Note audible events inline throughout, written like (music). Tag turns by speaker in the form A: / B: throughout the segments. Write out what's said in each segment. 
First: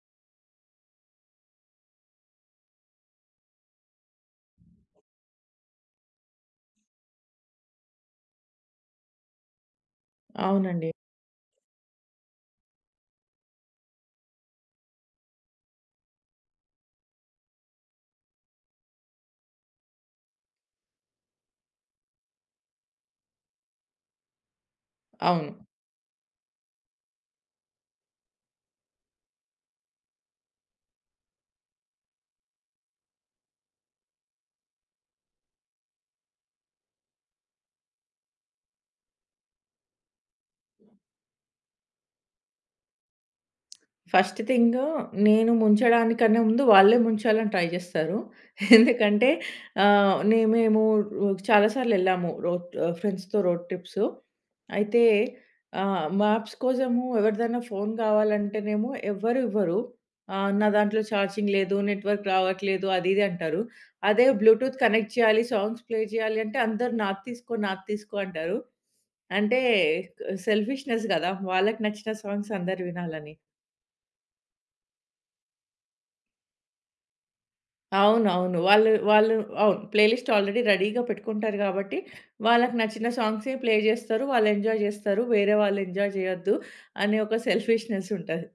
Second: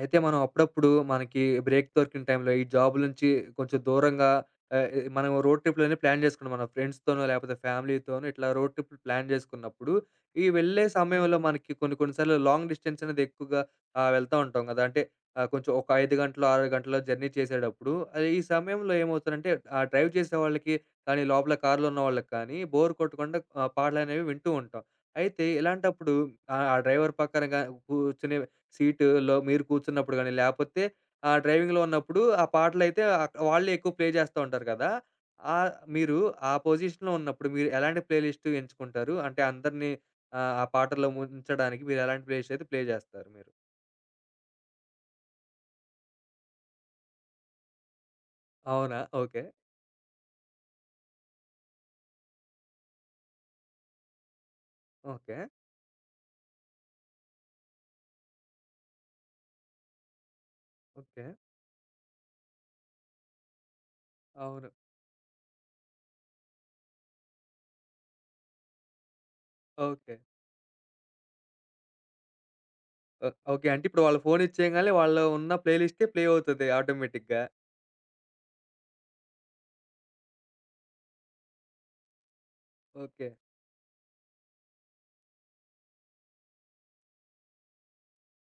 A: అయితే మనం అప్పుడప్పుడు మనకి బ్రేక్ దొరికిన టైంలో ఈ జాబ్ నుంచి కొంచెం దూరంగా ఆహ్, ఎ మనం రోడ్ ట్రిప్‌లని ప్లాన్ చేసుకున్నాం. మన ఫ్రెండ్స్‌తోనో లేపోతే ఫ్యామిలీతోనో ఇట్లా రోడ్ ట్రిప్‌లు ప్లాన్ చేసుకున్నప్పుడు, ఈ వెళ్ళే
B: అవునండి.
A: సమయంలో మనకి కొన్ని కొన్ని సార్లు లాంగ్ డిస్టెన్స్ అనేది ఎక్కువగా వెళ్తా ఉంటాం కదా! అంటే కొంచెం ఒక 5 గంటలు, 6 గంటలు జర్నీ చేసేటప్పుడు ఈ సమయంలో ఏమవుతుందంటే డ్రైవ్ చేసేవాళ్ళకి కానీ, లోపల కార్‌లో ఉన్నవాళ్ళకి కానీ బోర్ కొట్టకుండా పాటలనేవి వింటూ ఉంటాం. అయితే
B: అవును.
A: ఇలాంటప్పుడు ఆ డ్రైవర్ పక్కన గా కూర్చొని సీటులో మీరు కూర్చున్నప్పుడు గానీ, లేపోతే డ్రైవింగ్‌లో ఉన్నప్పుడు ఆ పాటలైతే వాళ్ళే ఎక్కువ ప్లే చేస్తా ఉంటారు కదా! మీరు ఆ పొజిషన్‌లో ఉన్నప్పుడు మీరు ఎలాంటి ప్లే లిస్ట్ ఎంచుకుంటారు? అంటే అందరిని ఆ పాటల్లో ముంచడానికి మీరు ఎలాంటి ప్లే లిస్ట్ అయితే ప్లే చేస్తారు మీరు?
B: ఫస్ట్ థింగ్ నేను ముంచడానికన్నా ముందు వాళ్ళే ముంచాలని ట్రై చేస్తారు. (laughs)
A: అవునా?
B: ఎందుకంటే
A: ఓకే.
B: మేము చాలా సార్లు వెళ్ళాము ఫ్రెండ్స్‌తో రోడ్ ట్రిప్స్. అయితే
A: ఓకే.
B: మ్యాప్స్ కోసము ఎవరిదైనా ఫోన్ కావాలంటేనేమో ఎవ్వరు ఇవ్వరు. నా దాంట్లో
A: ఓకే.
B: ఛార్జింగ్ లేదు, నెట్వర్క్ రావట్లేదు అది ఇది అంటారు. అదే
A: అవును.
B: బ్లూటూత్ కనెక్ట్ చేయాలి, సాంగ్స్ ప్లే చేయాలి అంటే అందరూ నాది తీసుకో, నాది తీసుకో అంటారు. అంటే
A: ఓకే.
B: సెల్ఫిష్‌నెస్ కదా! వాళ్ళకి నచ్చిన సాంగ్స్ అందరు వినాలని.
A: ఓహ్! ఓకే. అంటే ఇప్పుడు వాళ్ళు ఫోన్ ఇచ్చేయంగాలనే వాళ్ళు ఉన్న ప్లే లిస్టే ప్లే అవుతది ఆటోమేటిక్‌గా.
B: అవునవును. వాళ్ళు వాళ్ళు అవును. ప్లే లిస్ట్ ఆల్రెడీ రెడీగా పెట్టుకుంటారు గాబట్టి, వాళ్ళకి నచ్చిన
A: ఓకే.
B: సాంగ్సే ప్లే జేస్తారు. వాళ్ళు ఎంజాయ్ జేస్తారు. వేరే వాళ్ళు ఎంజాయ్ జేయొద్దు అనే ఒక సెల్ఫిష్‌నెస్ ఉంటది.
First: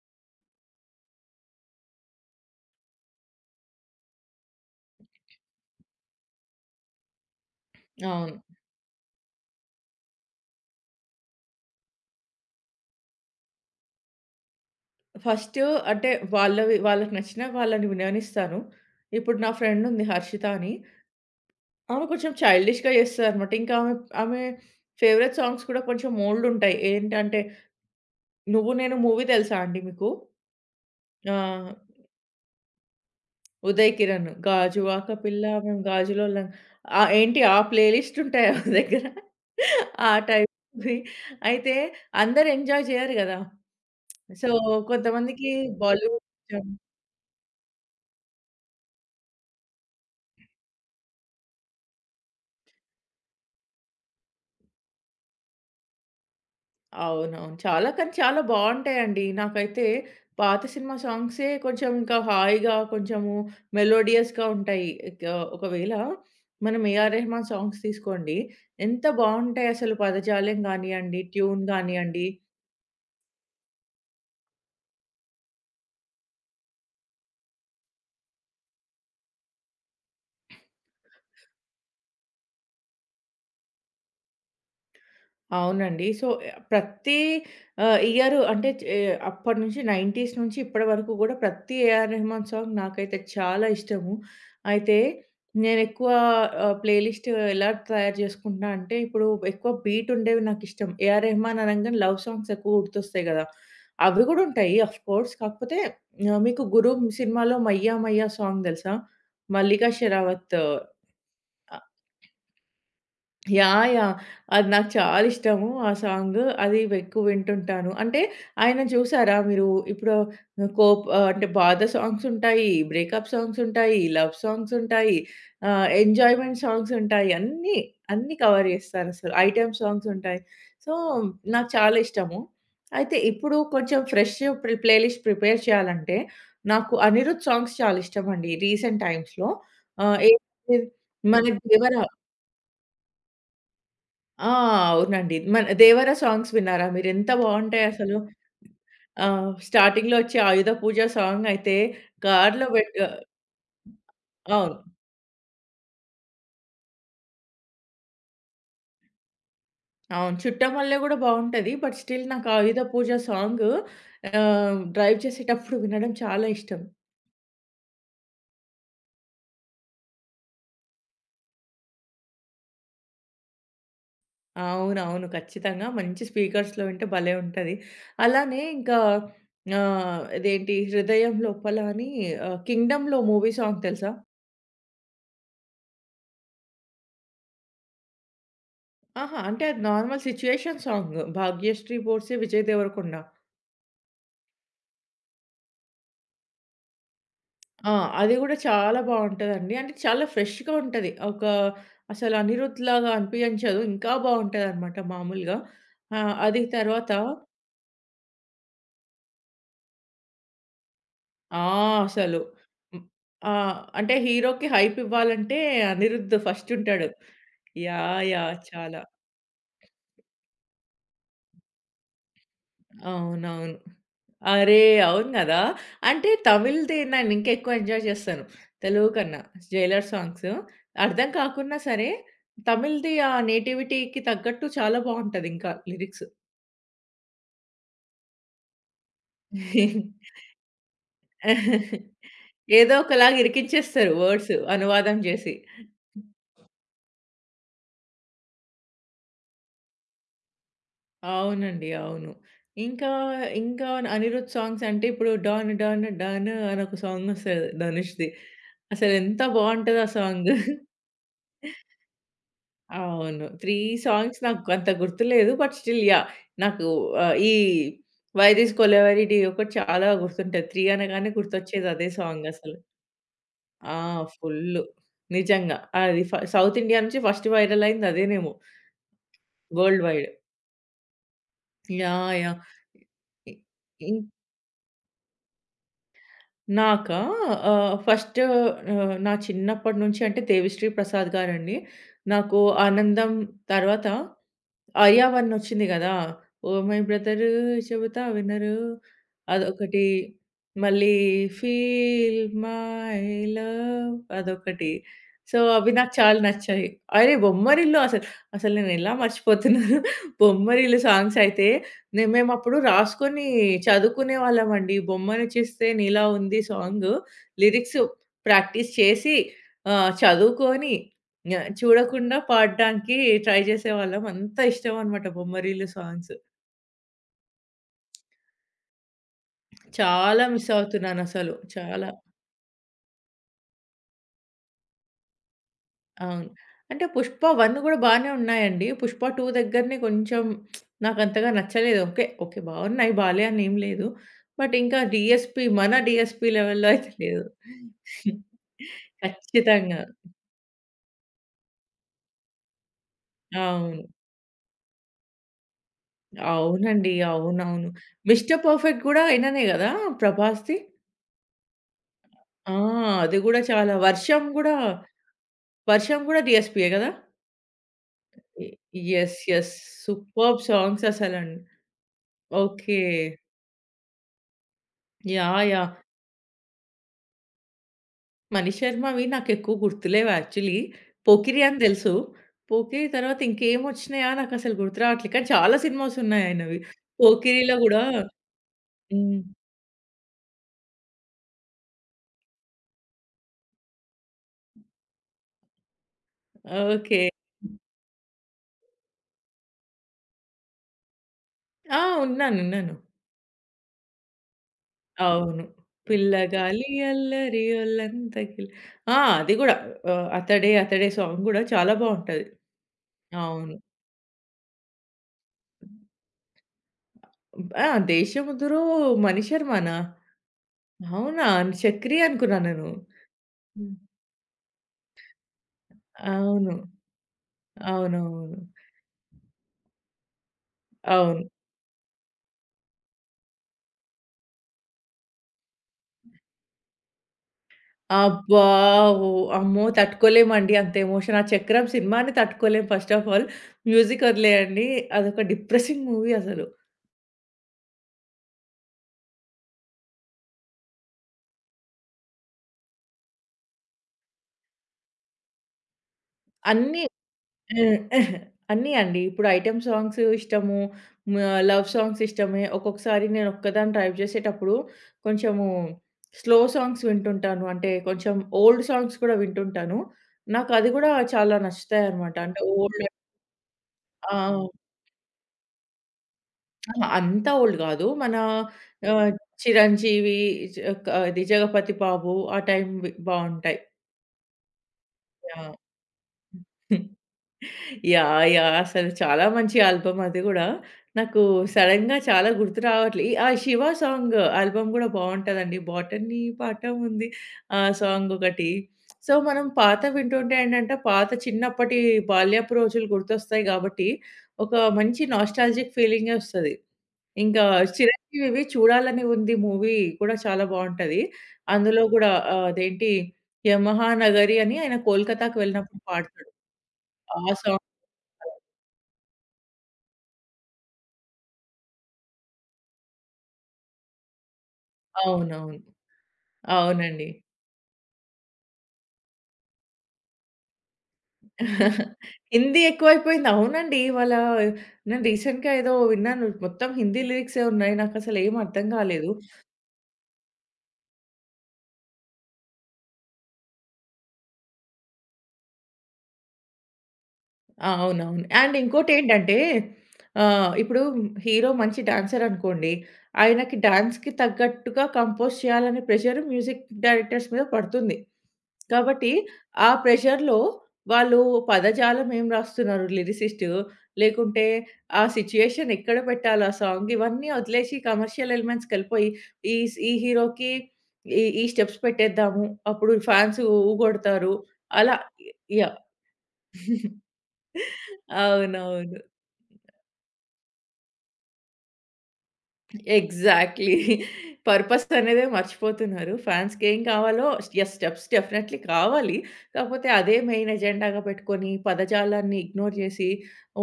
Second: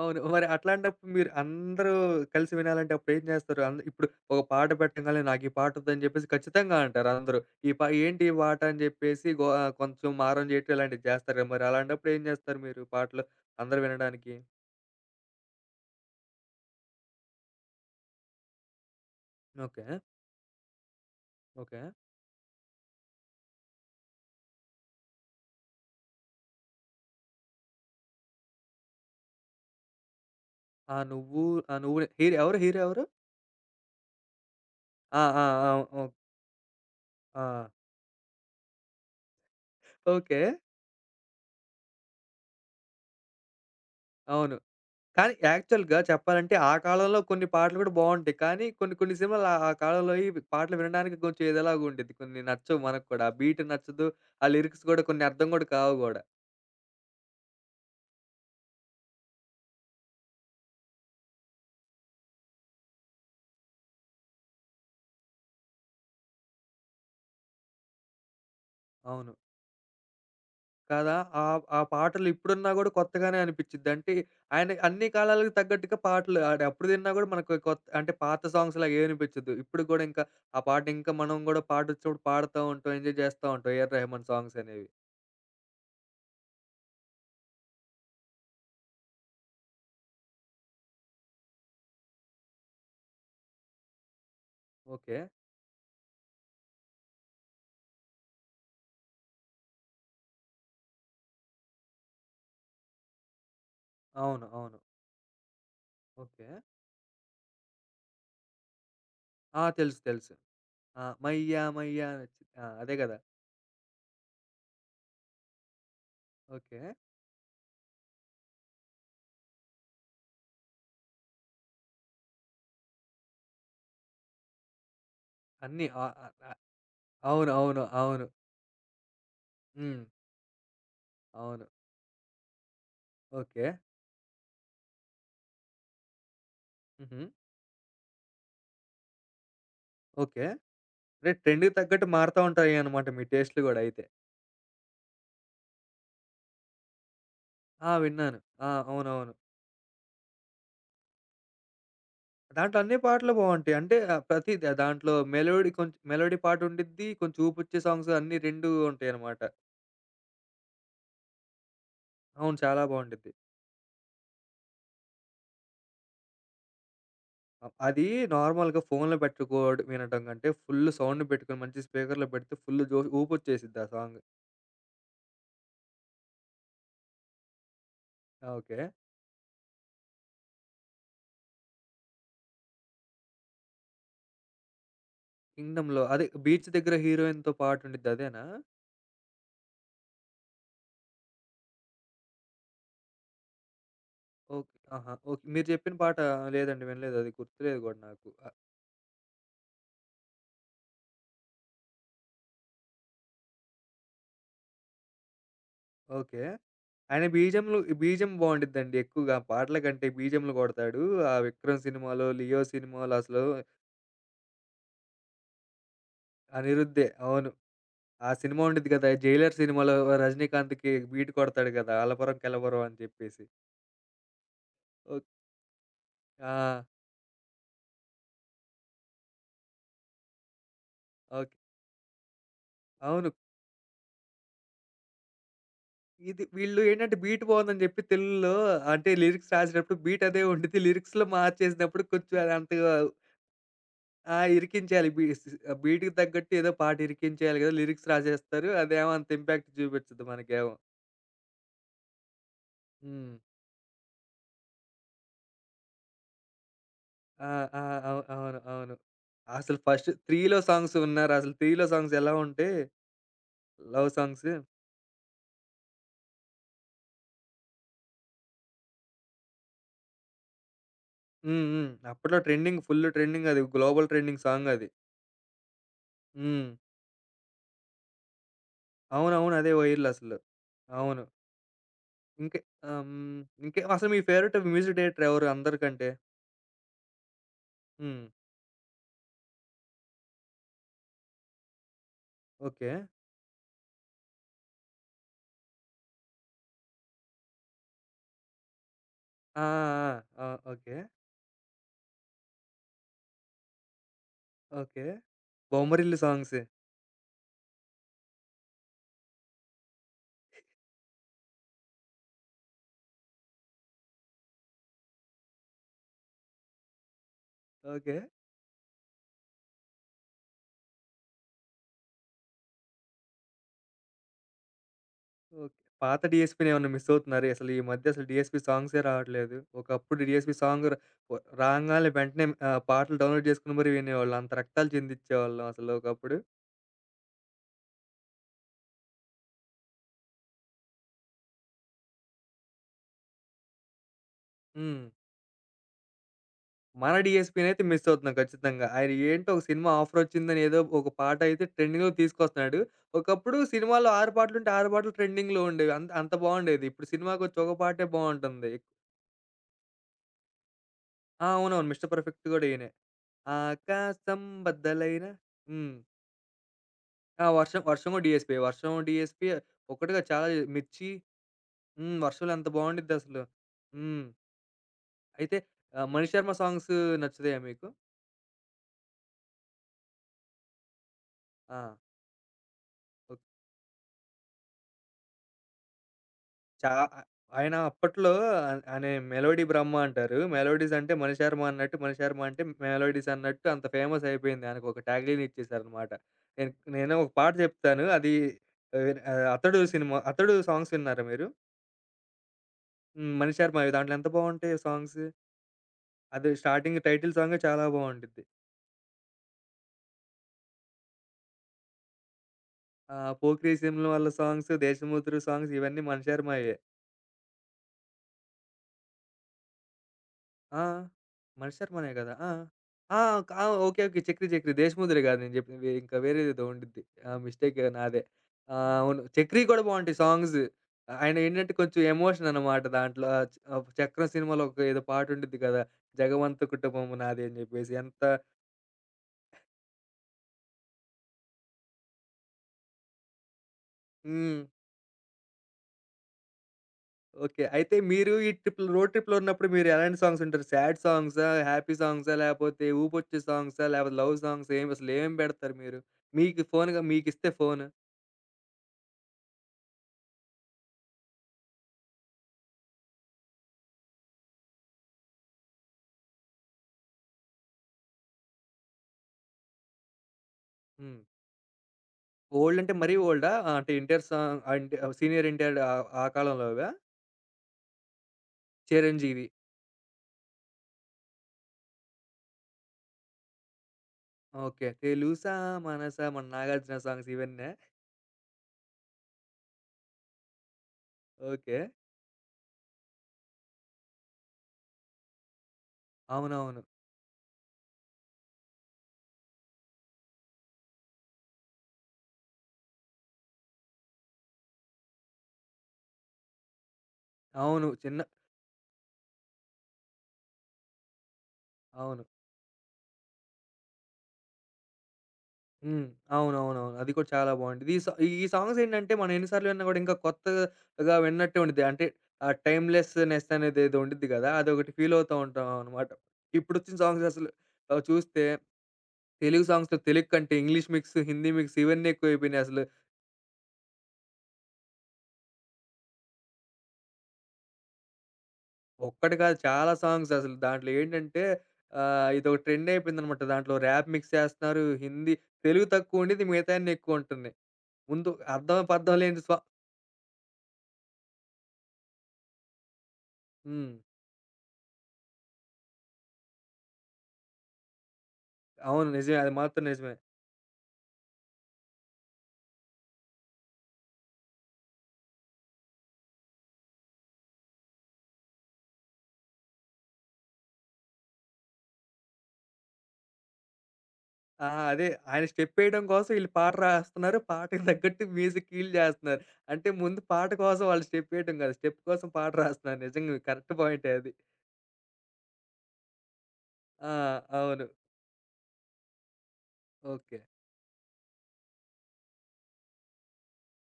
A: అవును. మరి అట్లాంటప్పుడు మీరు అందరూ కలిసి వినాలంటే అప్పుడేం జేస్తారు? ఇప్పుడు ఒక పాట పెట్టంగానే నాకు ఈ పాటొద్దని జెప్పేసి ఖచ్చితంగా అంటారు అందరూ. ఈ పా ఏంటి ఈ
B: అవును.
A: పాట అని జెప్పేసి కొంచెం మారం జేయటం ఇలాంటివి జేస్తారు గదా! మరి అలాంటప్పుడు ఏం జేస్తారు మీరు పాటలు అందరూ వినడానికి?
B: ఫస్టు అంటే వాళ్ళవి వాళ్ళకి నచ్చిన వాళ్ళని విననిస్తాను. ఇప్పుడు నా
A: ఓకే.
B: ఫ్రెండ్ ఉంది హర్షిత అని.
A: ఓకే.
B: ఆమె కొంచెం చైల్డిష్‌గా జేస్తదనమాట. ఇంకా ఆమె ఆమె ఫేవరెట్ సాంగ్స్ కూడా కొంచెం ఓల్డ్ ఉంటాయి. ఏంటంటే 'నువ్వు నేను' మూవీ తెలుసా అండి మీకు?
A: ఆ!
B: ఆ!
A: నువ్వు ఆ! నువ్వు హీరో ఎవరు? హీరో ఎవరు?
B: 'ఉదయ్ కిరణ్' 'గాజువాక
A: ఆ! ఆ!
B: పిల్ల
A: ఆ!
B: మేము
A: ఓహ్!
B: గాజులోల్లం'. ఏంటి
A: ఆ!
B: ఆ ప్లే లిస్ట్ ఉంటాయా మీ దగ్గర? ఆ
A: ఓకే.
B: టైప్‌వి. అయితే అందరూ ఎంజాయ్ చేయరు గదా! సో,
A: అవును. కానీ
B: కొంతమందికి
A: యాక్చువల్‌గా
B: బాలీవుడ్
A: చెప్పాలంటే
B: ఇష్టం.
A: ఆ కాలంలో కొన్ని పాటలు కూడా బావుంటాయి. కానీ కొన్ని కొన్ని సినిమాలు ఆ కాలంలోయి పాటలు వినడానికి కొంచెం ఏదోలాగా ఉండిద్ది. కొన్ని నచ్చవు మనకు కూడా. ఆ బీట్ నచ్చదు. ఆ లిరిక్స్ కూడా కొన్ని అర్థం కూడా కావు గూడా.
B: అవునవును. చాలా కానీ చాలా బావుంటాయండి. నాకైతే పాత సినిమా సాంగ్సే కొంచెం ఇంకా హాయిగా కొంచెము మెలోడియస్‌గా ఉంటాయి. ఇక ఒకవేళ మనం 'ఏఆర్ రెహమాన్' సాంగ్స్ తీసుకోండి, ఎంత
A: అవును.
B: బావుంటాయి అసలు పదజాలం
A: కదా!
B: గానియండి,
A: ఆ
B: ట్యూన్
A: ఆ పాటలు
B: గానియండి.
A: ఇప్పుడున్నా గూడా కొత్తగానే అనిపిచ్చిద్ది. అంటే ఆయన అన్ని కాలాలకు తగ్గట్టుగా పాటలు అప్పుడు విన్నా గూడా మనకు కొత్త అంటే పాత సాంగ్స్‌లాగా ఏమనిపిచ్చదు. ఇప్పుడు గూడా ఇంకా ఆ పాట ఇంకా మనం గూడా పాటొచ్చినప్పుడు పాడుతా ఉంటాం. ఎంజాయ్ చేస్తా ఉంటాం. ఏఆర్ రెహమాన్ సాంగ్స్ అనేవి.
B: అవునండి. సో, ప్రతి ఇయర్ అంటే చ్ ఎ అప్పటి నుంచి 90స్ నుంచి ఇప్పటి వరకు గూడా ప్రతి 'ఏఆర్ రెహమాన్' సాంగ్ నాకైతే చాలా ఇష్టము. అయితే
A: ఓకే.
B: నేనెక్కువ ప్లేలిస్ట్ ఎలా తయారు జేసుకుంటున్నా అంటే, ఇప్పుడు ఎక్కువ బీట్ ఉండేవి నాకిష్టం. 'ఏఆర్ రెహమాన్' అనంగానే లవ్ సాంగ్స్ ఎక్కువ గుర్తొస్తాయి గదా! అవి గూడా
A: అవును.
B: ఉంటాయి
A: అవును.
B: Of course. కాకపోతే
A: ఓకే.
B: మీకు 'గురు' సినిమాలో 'మయ్యా మయ్యా' సాంగ్ దెలుసా?
A: ఆ!
B: మల్లికా
A: తెలుసు. తెలుసు.
B: షెరావత్.
A: ఆ! 'మయ్యా మయ్యా' నచ్చి ఆ! అదే గదా!
B: యాహ్! యాహ్! అది నాకు చాలా ఇష్టము ఆ సాంగు.
A: ఓకే.
B: అది ఎక్కువ వింటుంటాను. అంటే ఆయన చూసారా మీరు ఇప్పుడు అంటే బాధ సాంగ్స్ ఉంటాయి, బ్రేకప్ సాంగ్స్ ఉంటాయి, లవ్ సాంగ్స్ ఉంటాయి,
A: అన్నీ ఆ ఆహ్, ఆహ్,
B: ఎంజాయ్‌మెంట్ సాంగ్స్ ఉంటాయి.
A: అవును.
B: అన్నీ,
A: అవును. అవును.
B: అన్నీ కవర్ చేస్తారసలు. ఐటెమ్
A: హ్మ్.
B: సాంగ్స్ ఉంటాయి. సో,
A: అవును.
B: నాకు చాలా ఇష్టము. అయితే ఇప్పుడు
A: ఓకే.
B: కొంచెం ఫ్రెష్ ప్లే లిస్ట్ ప్రిపేర్ చేయాలంటే, నాకు
A: హుహు.
B: అనిరుద్ సాంగ్స్ చాలా ఇష్టమండి రీసెంట్ టైమ్స్‌లో.
A: ఓకే.
B: ఏది
A: అంటే
B: మనకి
A: ట్రెండ్‌కి
B: దేవర
A: తగ్గట్టు మారుతా ఉంటాయనమాట మీ టేస్ట్‌లు గూడా అయితే.
B: ఆ! అవునండి. మన 'దేవర' సాంగ్స్ విన్నారా మీరు? ఎంత
A: ఆ!
B: బావుంటాయసలు.
A: విన్నాను. ఆ!
B: ఆ!
A: అవునవును.
B: స్టార్టింగ్‌లో వచ్చే 'ఆయుధ పూజ' సాంగ్ అయితే కార్‌లో
A: దాంట్లో అన్ని పాటలు బావుంటాయి. అంటే ప్రతి
B: అవును.
A: దాంట్లో మెలోడీ కొంచెం మెలోడీ పాటుండిద్ది, కొంచెం ఊపొచ్చే సాంగ్స్ అన్నీ 2 ఉంటాయనమాట.
B: అవును. 'చుట్టమల్లె' కూడా బావుంటది. బట్ స్టిల్ నాకు
A: అవును.
B: 'ఆయుధ
A: చాలా
B: పూజ'
A: బావుండిద్ది.
B: సాంగ్ డ్రైవ్ చేసేటప్పుడు వినడం చాలా ఇష్టం.
A: అది నార్మల్‌గా ఫోన్‌లో పెట్టుకోడు వినటం కంటే, ఫుల్ సౌండ్ పెట్టుకొని మంచి స్పీకర్‌లో పెడితే ఫుల్ జో ఊపొచ్చేసిద్ది ఆ సాంగ్.
B: అవునవును. ఖచ్చితంగా. మంచి స్పీకర్స్‌లో వింటే భలే ఉంటది.
A: ఆ!
B: అలానే
A: ఓకే.
B: ఇంకా ఇదేంటి 'హృదయం లోపల' అని 'కింగ్‌డమ్‌లో' మూవీ సాంగ్ తెలుసా?
A: 'కింగ్‌డమ్‌లో' అదే బీచ్ దగ్గర హీరోయిన్‌తో పాటుండిద్ది అదేనా?
B: ఆహా! అంటే అది normal situation song. 'Bhagyashri' 'Borse' 'Vijay Deverakonda'.
A: Okay. ఆహా! ఓకే. మీరు చెప్పిన పాట లేదండి వినలేదు. అది గుర్తులేదు
B: ఆ!
A: గూడా నాకు.
B: అది గూడా చాలా బావుంటదండి. అంటే చాలా ఫ్రెష్‌గా ఉంటది. అసలు 'అనిరుద్‌లాగా' అనిపియంచదు. ఇంకా బావుంటదనమాట మామూలుగా. ఆ!
A: ఓకే.
B: అది తర్వాత.
A: ఆయన బీజీఎం బావుండిద్దండి ఎక్కువగా. పాటల కంటే బీజీఎంలు కొడతాడు. ఆ
B: ఆ!
A: 'విక్రమ్' సినిమాలో,
B: అసలు.
A: 'లియో'
B: హ్మ్.
A: సినిమాలో అసలు
B: ఆ! అంటే హీరోకి హైప్ ఇవ్వాలంటే అనిరుద్ ఫస్ట్
A: అనిరుద్దే.
B: ఉంటాడు.
A: అవును.
B: యాహ్!
A: ఆ
B: యాహ్!
A: సినిమా ఉండిద్ది
B: చాలా.
A: కదా! 'జైలర్' సినిమాలో రజనీకాంత్‌కి బీట్ కొడతాడు కదా! 'అలపురం కలవరం' అని చెప్పేసి.
B: అవునవును. అరే!
A: ఓకే.
B: అవును గదా! అంటే
A: ఆ!
B: తమిళ్‌ది నేను ఇంకా ఎక్కువ ఎంజాయ్ జేస్తాను. తెలుగు కన్నా 'జైలర్' సాంగ్స్ అర్థం
A: ఓకే.
B: కాకున్నా సరే, తమిళ్‌ది
A: అవును.
B: ఆ నేటివిటీకి తగ్గట్టు చాలా బావుంటది, ఇంకా లిరిక్స్.
A: ఇది వీళ్ళు ఏంటంటే బీట్ బావుందని జెప్పి తెలుగులో అంటే లిరిక్స్ రాసేటప్పుడు బీట్ అదే ఉండిద్ది. లిరిక్స్‌లో మార్చేసినప్పుడు
B: (laughs)
A: కొంచెం అది అంతగా
B: ఏదో ఒకలాగా ఇరికించేస్తారు
A: ఆ!
B: వర్డ్స్
A: ఇరికించేయాలి.
B: అనువాదం
A: బీ స్
B: జేసి.
A: బీట్‌కి తగ్గట్టు ఏదో పాట ఇరికించేయాలి గదా! లిరిక్స్ రాసేస్తారు. అదేమో అంత ఇంపాక్ట్ చూపిచ్చదు మనకేమో.
B: అవునండి. అవును. ఇంకా,
A: హ్మ్.
B: ఇంకా అనిరుద్ సాంగ్స్ అంటే ఇప్పుడు 'డాన్ డాన్ డాన్' అని ఒక సాంగ్
A: ఆ!
B: ఒస్తది
A: ఆ!
B: ధనుష్‌ది.
A: అవును. అవును.
B: అసలెంత
A: అసలు
B: బావుంటదో
A: ఫస్ట్
B: ఆ సాంగ్.
A: 3లో సాంగ్స్ విన్నారా? అసలు 3లో సాంగ్స్ ఎలా ఉంటే
B: అవును. 3
A: లవ్
B: సాంగ్స్
A: సాంగ్స్.
B: నాకు అంత గుర్తులేదు. But still yeah! నాకు ఈ 'వై దిస్ కొలావెరీ.డి' ఒకటి చాలా గుర్తుంటది. 3 అనగానే
A: హ్మ్.
B: గుర్తొచ్చేది
A: హ్మ్.
B: అదే
A: అప్పట్లో
B: సాంగ్ అసలు.
A: ట్రెండింగ్ ఫుల్ ట్రెండింగ్ అది.
B: ఆ!
A: Global trending song
B: full.
A: అది.
B: నిజంగా. అది
A: హ్మ్.
B: సౌత్ ఇండియా నుంచి ఫస్ట్ వైరల్ అయింది అదేనేమో
A: అవునవును. అదే
B: వరల్డ్
A: వైరల్
B: వైడ్.
A: అసలు. అవును.
B: యాహ్!
A: ఇంకే
B: యాహ్!
A: హ్మ్.
B: ఇ
A: ఇంకే అసలు
B: ఇం
A: మీ ఫేవరెట్ మ్యూజిక్ డైరెక్టర్ ఎవరు అందరికంటే?
B: నాకా?
A: హ్మ్.
B: ఫస్ట్ నా చిన్నప్పటి నుంచి అంటే 'దేవిశ్రీ ప్రసాద్' గారండి. నాకు
A: ఓకే.
B: 'ఆనందం' తర్వాత 'ఆర్యావరన్' వచ్చింది గదా! ఓ మై బ్రదరు, చెబుతా వినరు
A: ఆ!
B: అదొకటి.
A: ఆ! ఆ! ఆ! ఓకే.
B: మళ్ళీ 'ఫీల్ మై లవ్' అదొకటి.
A: ఓకే.
B: సో, అవి నాకు
A: బొమ్మరిల్లు
B: చాలా
A: సాంగ్సే.
B: నచ్చాయి. అరే! 'బొమ్మరిల్లు' అసలు, అసలు నేనెలా మర్చిపోతున్నాను! 'బొమ్మరిల్లు' సాంగ్స్ అయితే మేమప్పుడు రాసుకొని చదువుకునేవాళ్ళమండి. బొమ్మను చూస్తే నీలా ఉంది సాంగు. Lyrics
A: okay.
B: ప్రాక్టీస్ చేసి చదువుకొని చూడకుండా పాడడానికి ట్రై చేసేవాళ్ళం. అంత ఇష్టమనమాట
A: ఓకే.
B: బొమ్మరిల్లు
A: పాత
B: సాంగ్స్.
A: డీఎస్‌పీ‌ని ఏమన్నా మిస్ అవుతున్నారా? అసలు ఈ మధ్య అసలు డీఎస్‌పీ సాంగ్సే రావట్లేదు. ఒకప్పుడు
B: చాలా
A: డీఎస్‌పీ
B: మిస్
A: సాంగ్
B: అవుతున్నానసలు.
A: రాంగానే
B: చాలా.
A: వెంటనే పాటలు డౌన్‌లోడ్ చేసుకొని మరి వినేవాళ్ళం. అంత రక్తాలు చిందించేవాళ్ళం అసలు ఒకప్పుడు.
B: అవును. అంటే 'పుష్ప 1' గూడా బానే ఉన్నాయండి. 'పుష్ప 2' దగ్గరనే కొంచెం నాకంతగా నచ్చలేదు. ఓకే. ఓకే. బావున్నాయి. బాలే అని ఏం లేదు. బట్ ఇంకా
A: హ్మ్.
B: డీఎస్‌పీ మన డీఎస్‌పీ లెవెల్‌లో అయితే
A: మన
B: లేదు.
A: డీఎస్‌పీ‌నైతే మిస్ అవుతున్నాం ఖచ్చితంగా. ఆయన ఏంటో ఒక సినిమా
B: ఖచ్చితంగా.
A: ఆఫరొచ్చిందని ఏదో ఒక పాట అయితే ట్రెండింగ్‌లోకి తీసుకొస్తున్నాడు. ఒకప్పుడు
B: అవును.
A: సినిమాలో 6 పాటలుంటే 6 పాటలు ట్రెండింగ్‌లో ఉండేవి. అంత అంత బావుండేది. ఇప్పుడు
B: అవునండి.
A: సినిమాకొచ్చి ఒక
B: అవునవును.
A: పాటే
B: 'మిస్టర్
A: బావుంటుంది.
B: పర్ఫెక్ట్' గూడా ఈయననే గదా! 'ప్రభాస్‌ది'.
A: ఆ! అవునవును. 'మిస్టర్ పర్ఫెక్ట్' గూడా
B: ఆ!
A: ఈయనే.
B: అది గూడా చాలా.
A: ఆకాశం
B: 'వర్షం' గూడా.
A: బద్దలైన హ్మ్.
B: 'వర్షం' గూడా డీఎస్‌పీయే గదా!
A: ఆ! వర్షం, వర్షం గూడా డీఎస్‌పీ‌యే.
B: యె
A: వర్షం
B: యెస్.
A: డీఎస్‌పీ‌యే.
B: యెస్. సూపర్బ్ సాంగ్స్
A: 'మిర్చి'
B: అసలండి.
A: హ్మ్. 'వర్షంలో' ఎంత
B: ఓకే.
A: బావుండిద్దసలు. హ్మ్. అయితే
B: యాహ్! యాహ్!
A: 'మణిశర్మ' సాంగ్స్ నచ్చుతాయా మీకు?
B: 'మణి శర్మ'వి నాకెక్కువ గుర్తులేవు యాక్చువల్లీ. 'పోకిరి' అని
A: ఆ!
B: తెలుసు. 'పోకిరి' తర్వాత
A: ఓకే.
B: ఇంకేం వచ్చినాయా నాకసలు గుర్తు రావట్లే. కానీ చాలా సినిమాస్ ఉన్నాయి ఆయనవి.
A: చా ఆయన
B: 'పోకిరి'లో గూడా.
A: అప్పట్లో ఆన్ అనే
B: హ్మ్.
A: 'మెలోడీ బ్రహ్మ' అంటారు. మెలోడీస్ అంటే మణిశర్మ అన్నట్టు, మణిశర్మ అంటే మెలోడీస్ అన్నట్టు అంత ఫేమస్ అయిపోయింది. ఆయనకు ఒక ట్యాగ్‌లైన్ ఇచ్చేసారనమాట. నేను నేను
B: ఓకే.
A: ఒక పాట చెప్తాను. అది ఆహ్, ఆహ్, 'అతడు' సినిమా 'అతడు' సాంగ్స్ విన్నారా మీరు?
B: ఆ! ఉన్నాను. ఉన్నాను.
A: హ్మ్. మణిశర్మవి దాంట్లో ఎంత బావుంటాయో సాంగ్స్.
B: అవును.
A: అది
B: 'పిల్లగాలి
A: స్టార్టింగ్ టైటిల్ సాంగే
B: అల్లరి
A: చాలా
B: ఒళ్ళంత
A: బావుండిద్ది.
B: కిల'. ఆ! అది గూడా. 'అతడే అతడే' సాంగ్ గూడా చాలా బావుంటది.
A: 'పోకిరి
B: అవును.
A: సినిమా' వాళ్ళ సాంగ్స్, 'దేశముతురు' సాంగ్స్ ఇవన్నీ మణిశర్మయే.
B: ఆ! 'దేశముదురో' 'మణి శర్మ'నా?
A: ఆ!
B: అవునా?
A: 'మణి శర్మనే'
B: 'చక్రి'
A: గదా! ఆ!
B: అనుకున్నా నేను.
A: ఆ! ఆ!
B: హ్మ్.
A: ఓకే. ఓకే. 'చక్రి' 'దేశ్‌ముఖిదే' గాదు నేను జెప్పింది. ఇంకా వేరేదేదో
B: అవును.
A: ఉండిద్ది. ఆ! మిస్టేక్ నాదే.
B: అవునవును.
A: ఆ! అవును. 'చక్రి' గూడా బావుంటాయి సాంగ్స్.
B: అవును.
A: ఆయనేంటంటే కొంచెం ఎమోషన్ అనమాట దాంట్లో. 'చక్రం' సినిమాలో ఒక ఏదో పాటుండిద్ది కదా! 'జగమంత కుటుంబము నాదే' అని జెప్పేసి. ఎంత
B: అబ్బా! ఓహ్! అమ్మో! తట్టుకోలేమండి అంత ఎమోషన్. ఆ 'చక్రం' సినిమాని తట్టుకోలేం ఫస్ట్ ఆఫ్ ఆల్. మ్యూజిక్
A: హ్మ్.
B: వదిలేయండి. అదొక డిప్రెసింగ్ మూవీ అసలు.
A: ఓకే. అయితే మీరు ఈ ట్రిప్‌లో రోడ్ ట్రిప్‌లో ఉన్నప్పుడు మీరు ఎలాంటి సాంగ్స్ వింటారు? సాడ్ సాంగ్సా? హ్యాపీ సాంగ్సా? లేపోతే ఊపొచ్చే సాంగ్సా? లేపోతే లవ్ సాంగ్సా? ఏం అసలేం బెడతారు మీరు? మీకు
B: అన్నీ
A: ఫోనుగా మీకిస్తే ఫోను.
B: ఆహ్, అన్నీ అండి. ఇప్పుడు ఐటెమ్ సాంగ్స్ ఇష్టము. మ లవ్ సాంగ్స్ ఇష్టమే. ఒక్కొక్కసారి నేను ఒక్కదాన్ని డ్రైవ్ చేసేటప్పుడు కొంచెము స్లో సాంగ్స్ వింటుంటాను. అంటే కొంచెం ఓల్డ్ సాంగ్స్ కూడా వింటుంటాను. నాకు అది గూడా
A: హ్మ్.
B: చాలా నచ్చుతాయన్నమాట. అంటే
A: ఓల్డ్ అంటే
B: ఓల్డ్.
A: మరీ ఓల్డా? అంటే 'ఎన్టీఆర్'
B: ఆ!
A: సాంగ్ అంటే సీనియర్ 'ఎన్టీఆర్' ఆ కాలంలోవా?
B: అహా! అంత ఓల్డ్ గాదు. మన ఆహ్,
A: 'చిరంజీవి.'
B: 'చిరంజీవి', జ క ఇది 'జగపతి బాబు' ఆ టైమ్‌వి బావుంటాయి.
A: ఓకే. 'తెలుసా మనసా' మన 'నాగార్జున'
B: యాహ్!
A: సాంగ్స్ ఇవన్నా?
B: యాహ్! యాహ్! అసలు చాలా మంచి ఆల్బమ్ అది గూడా. నాకు
A: ఓకే.
B: సడెన్‌గా చాలా గుర్తు రావట్లే. ఆ! 'శివ' సాంగ్ ఆల్బమ్ గూడా బావుంటదండి. 'బాటనీ
A: అవునవును.
B: పాఠం' ఉంది. ఆ సాంగ్ ఒకటి. సో, మనం పాత వింటుంటే ఏంటంటే, పాత చిన్నప్పటి బాల్యపు రోజులు గుర్తొస్తాయి గాబట్టి, ఒక మంచి నాస్టాల్జిక్ ఫీలింగే ఒస్తది. ఇంకా
A: అవును. చిన్న
B: 'చిరంజీవివి' చూడాలని ఉంది, మూవీ కూడా చాలా బావుంటది. అందులో
A: అవును.
B: గూడా అదేంటి 'యమహా నగరి' అని ఆయన కోల్కతాకి వెళ్ళినప్పుడు
A: హ్మ్.
B: పాడతాడు.
A: అవునవునవును. అది కూడా
B: ఆ
A: చాలా
B: సాంగ్
A: బావుండిద్ది. ఈ సాంగ్స్ ఏంటంటే మనం ఎన్ని సార్లు విన్నా గూడా ఇంకా కొత్తగా విన్నట్టే ఉండిద్ది. అంటే ఆ టైమ్‌లెస్‌నెస్ అనేదేదో ఉండిద్ది గదా! అదొకటి ఫీల్ అవుతా ఉంటాం
B: అవునవును.
A: అనమాట. ఇప్పుడొచ్చిన సాంగ్స్
B: అవునండి.
A: అసలు చూస్తే తెలుగు సాంగ్స్‌లో తెలుగు కంటే ఇంగ్లీష్ మిక్స్, హిందీ మిక్స్ ఇవన్నీ
B: (laughs)
A: ఎక్కువైపోయినాయి
B: హిందీ
A: అసలు.
B: ఎక్కువైపోయింది. అవునండి. ఇవాళ నేను రీసెంట్‌గా ఏదో విన్నాను. మొత్తం హిందీ లిరిక్సే ఉన్నాయి. నాకసలేం అర్థం కాలేదు.
A: ఒక్కటి కాదు చాలా సాంగ్స్ అసలు. దాంట్లో ఏంటంటే ఇదొక ట్రెండ్ అయిపోయిందనమాట. దాంట్లో ర్యాప్ మిక్స్ చేస్తున్నారు. హిందీ, తెలుగు తక్కువ ఉండిద్ది. మిగతాయన్నీ ఎక్కువ ఉంటున్నాయి.
B: ఆ!
A: ముందు
B: అవునవును. అండ్
A: అర్థం పర్థం లేని
B: ఇంకోటేంటంటే,
A: స్వ
B: ఇప్పుడు హీరో మంచి డాన్సర్ అనుకోండి. ఆయనకి
A: హ్మ్.
B: డాన్స్‌కి తగ్గట్టుగా కంపోజ్ చేయాలనే ప్రెషర్ మ్యూజిక్ డైరెక్టర్స్ మీద పడుతుంది.
A: అవును.
B: కాబట్టి
A: నిజమే. అది మాత్రం
B: ఆ
A: నిజమే.
B: ప్రెషర్‌లో వాళ్ళు పదజాలం ఏం రాస్తున్నారు లిరిసిస్టు, లేకుంటే ఆ సిట్యుయేషన్ ఎక్కడ పెట్టాలి ఆ సాంగ్, ఇవన్నీ వదిలేసి కమర్షియల్ ఎలిమెంట్స్‌కెళ్ళిపోయి ఈ హీరోకి ఈ ఈ స్టెప్స్ పెట్టేద్దాము. అప్పుడు ఫాన్స్ ఊగొడతారు.
A: ఆ! అదే
B: అలా.
A: ఆయన
B: యాహ్!
A: స్టెప్పేయడం కోసం ఈళ్ళు పాట
B: (laughs)
A: రాస్తున్నారు. పాటకి తగ్గట్టు మ్యూజిక్ ఈళ్ళు
B: అవునవును.
A: చేస్తున్నారు. అంటే ముందు పాట కోసం వాళ్ళు స్టెప్పేయటం కాదు. స్టెప్ కోసం పాట రాస్తున్నారు. నిజంగా కరెక్ట్
B: ఎగ్జాక్ట్‌లీ.
A: పాయింటే అది.
B: పర్పస్ అనేదే మర్చిపోతున్నారు. ఫ్యాన్స్‌కి ఏం
A: ఆ!
B: కావాలో.
A: అవును.
B: యెస్, స్టెప్స్ డెఫినైట్‌లీ కావాలి. కాకపోతే అదే
A: ఓకే.
B: మెయిన్ ఎజెండాగా పెట్టుకొని పదజాలాన్ని ఇగ్నోర్ చేసి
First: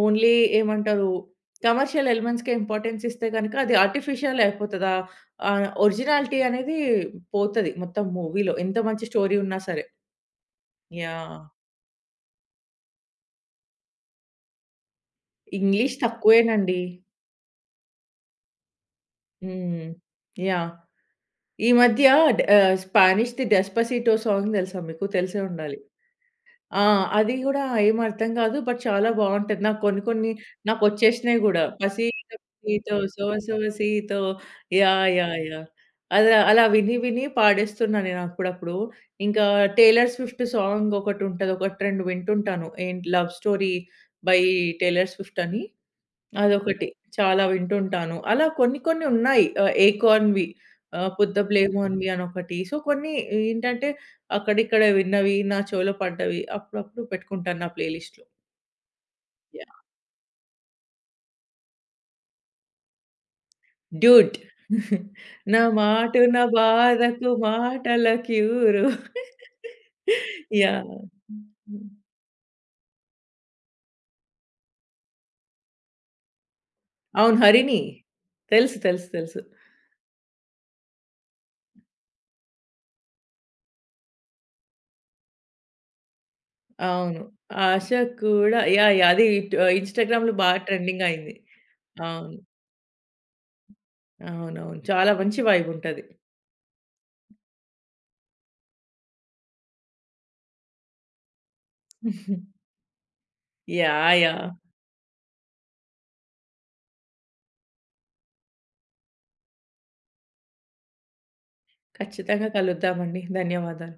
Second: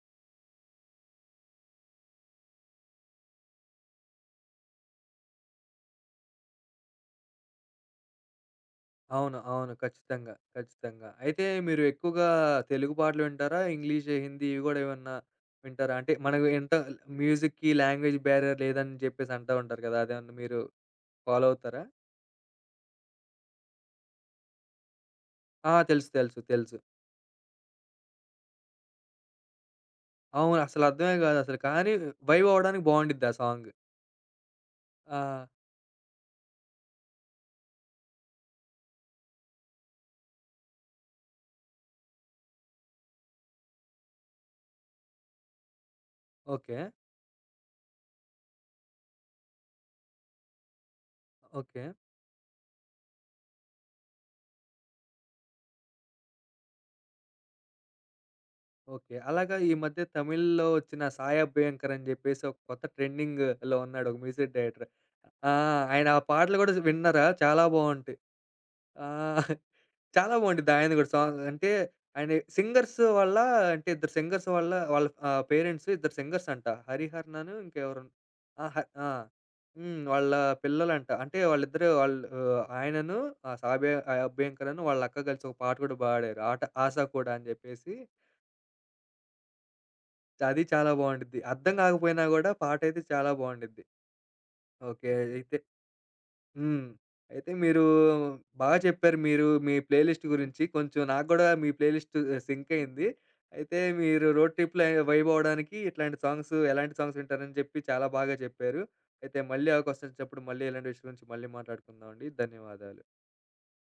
B: ఓన్లీ, ఏమంటారు, కమర్షియల్ ఎలిమెంట్స్‌కే ఇంపార్టెన్స్ ఇస్తే గనక అది ఆర్టిఫిషియల్ అయిపోతదా? ఒరిజినాలిటీ అనేది పోతది మొత్తం మూవీలో. ఎంత మంచి
A: అవును.
B: స్టోరీ ఉన్నా
A: అవును.
B: సరే.
A: ఖచ్చితంగా. ఖచ్చితంగా.
B: యాహ్!
A: అయితే మీరు ఎక్కువగా తెలుగు పాటలు వింటారా? ఇంగ్లీష్, హిందీ ఇవి గూడా ఏమన్నా వింటారా?
B: ఇంగ్లీష్
A: అంటే మనకు ఎంత
B: తక్కువేనండి.
A: మ్యూజిక్‌కి లాంగ్వేజ్ బ్యారియర్ లేదని జెప్పేసి అంటా ఉంటారు
B: హ్మ్.
A: గదా! అదేమన్నా మీరు
B: యాహ్!
A: ఫాలో
B: ఈ
A: అవుతారా?
B: మధ్య స్పానిష్‌ది 'డెస్పసీటో' సాంగ్ తెలుసా మీకు? తెలిసే
A: ఆ!
B: ఉండాలి.
A: తెలుసు. తెలుసు. తెలుసు.
B: ఆ! అది గూడా ఏమి అర్థం గాదు. బట్ చాలా బావుంటది. నాకు కొన్ని కొన్ని
A: అవును. అసలు అర్థమే
B: నాకొచ్చేసినయి
A: గాదసలు.
B: గూడా.
A: కానీ
B: 'పసీతో
A: వైబ్ అవ్వడానికి
B: పసీతో సో
A: బావుండిద్ది ఆ
B: సో
A: సాంగ్.
B: సీతో, యాహ్!
A: ఆ!
B: యాహ్! యాహ్!' అలా అలా విని విని పాడేస్తున్నా నేను అప్పుడప్పుడు. ఇంకా 'టేలర్ స్విఫ్ట్' సాంగ్ ఒకటుంటది. ఒకటి 2 వింటుంటాను. ఏంటి 'love story' by 'Taylor Swift' అని.
A: ఓకే.
B: అదొకటి. చాలా వింటుంటాను. అలా కొన్ని కొన్ని ఉన్నాయి. ఏకాన్వి,
A: ఓకే.
B: పొద్దబ్లేమోన్వి అనొకటి. సో, కొన్ని ఏంటంటే అక్కడిక్కడ విన్నవి, నా చెవిలో పడ్డవి అప్పుడప్పుడు పెట్టుకుంటాను నా ప్లే లిస్ట్‌లో.
A: ఓకే. అలాగా ఈ
B: యాహ్!
A: మధ్య తమిళ్‌లో వచ్చిన 'సాయ అభ్యంకర్' అని జెప్పేసి ఒక కొత్త ట్రెండింగ్‌లో ఉన్నాడు ఒక
B: డ్యూట్.
A: Music director. ఆ!
B: నా
A: ఆయన ఆ
B: మాటు నా
A: పాటలు గూడా విన్నారా?
B: బాధకు
A: చాలా
B: మాటల
A: బావుంటాయి.
B: క్యూరు.
A: ఆ! చాలా బావుండిద్ది
B: యాహ్!
A: ఆయనది గూడా సాంగ్. అంటే ఆయన సింగర్స్ వల్ల అంటే ఇద్దరు సింగర్స్ వల్ల వాళ్ళ పేరెంట్స్ ఇద్దరు సింగర్స్ అంట.
B: అవును.
A: హరిహరన్‌ను
B: 'హరిణి'
A: ఇంకెవరన్ ఆ!
B: తెలుసు. తెలుసు.
A: ఆ!
B: తెలుసు.
A: హ్మ్. వాళ్ళ పిల్లలంట. అంటే వాళ్ళిద్దరు ఆయనను ఆ 'సాబియా అభ్యంకర్' అను వాళ్ళ అక్క కలిసి ఒక పాట గూడా పాడారు. ఆట 'ఆశ'
B: అవును.
A: కూడా అని
B: 'ఆశ
A: జెప్పేసి
B: కూడా' యాహ్! యాహ్! అది ఇన్‌స్టాగ్రామ్‌లో
A: అది చాలా
B: ట్రెండింగ్ అయింది.
A: బావుండిద్ది. అర్థం కాకపోయినా
B: అవును.
A: గూడా పాటైతే చాలా బావుండిద్ది.
B: అవునవును.
A: ఓకే.
B: చాలా మంచి
A: అయితే
B: వైబుంటది.
A: హ్మ్. అయితే మీరు బాగా చెప్పారు మీరు మీ ప్లే లిస్ట్ గురించి. కొంచెం నాకు గూడా మీ ప్లే లిస్ట్ సింక్ అయింది. అయితే
B: యాహ్!
A: మీరు
B: యాహ్! (laughs)
A: రోడ్ ట్రిప్‌లో వైబ్ అవ్వడానికి ఇట్లాంటి సాంగ్స్, ఎలాంటి సాంగ్స్ వింటారని చెప్పి చాలా బాగా చెప్పారు. అయితే మళ్ళీ అవకాశం వచ్చినప్పుడు మళ్ళీ ఇలాంటి విషయం గురించి మళ్ళీ మాట్లాడుకుందామండి.
B: ఖచ్చితంగా కలుద్దామండి.
A: ధన్యవాదాలు.
B: ధన్యవాదాలు.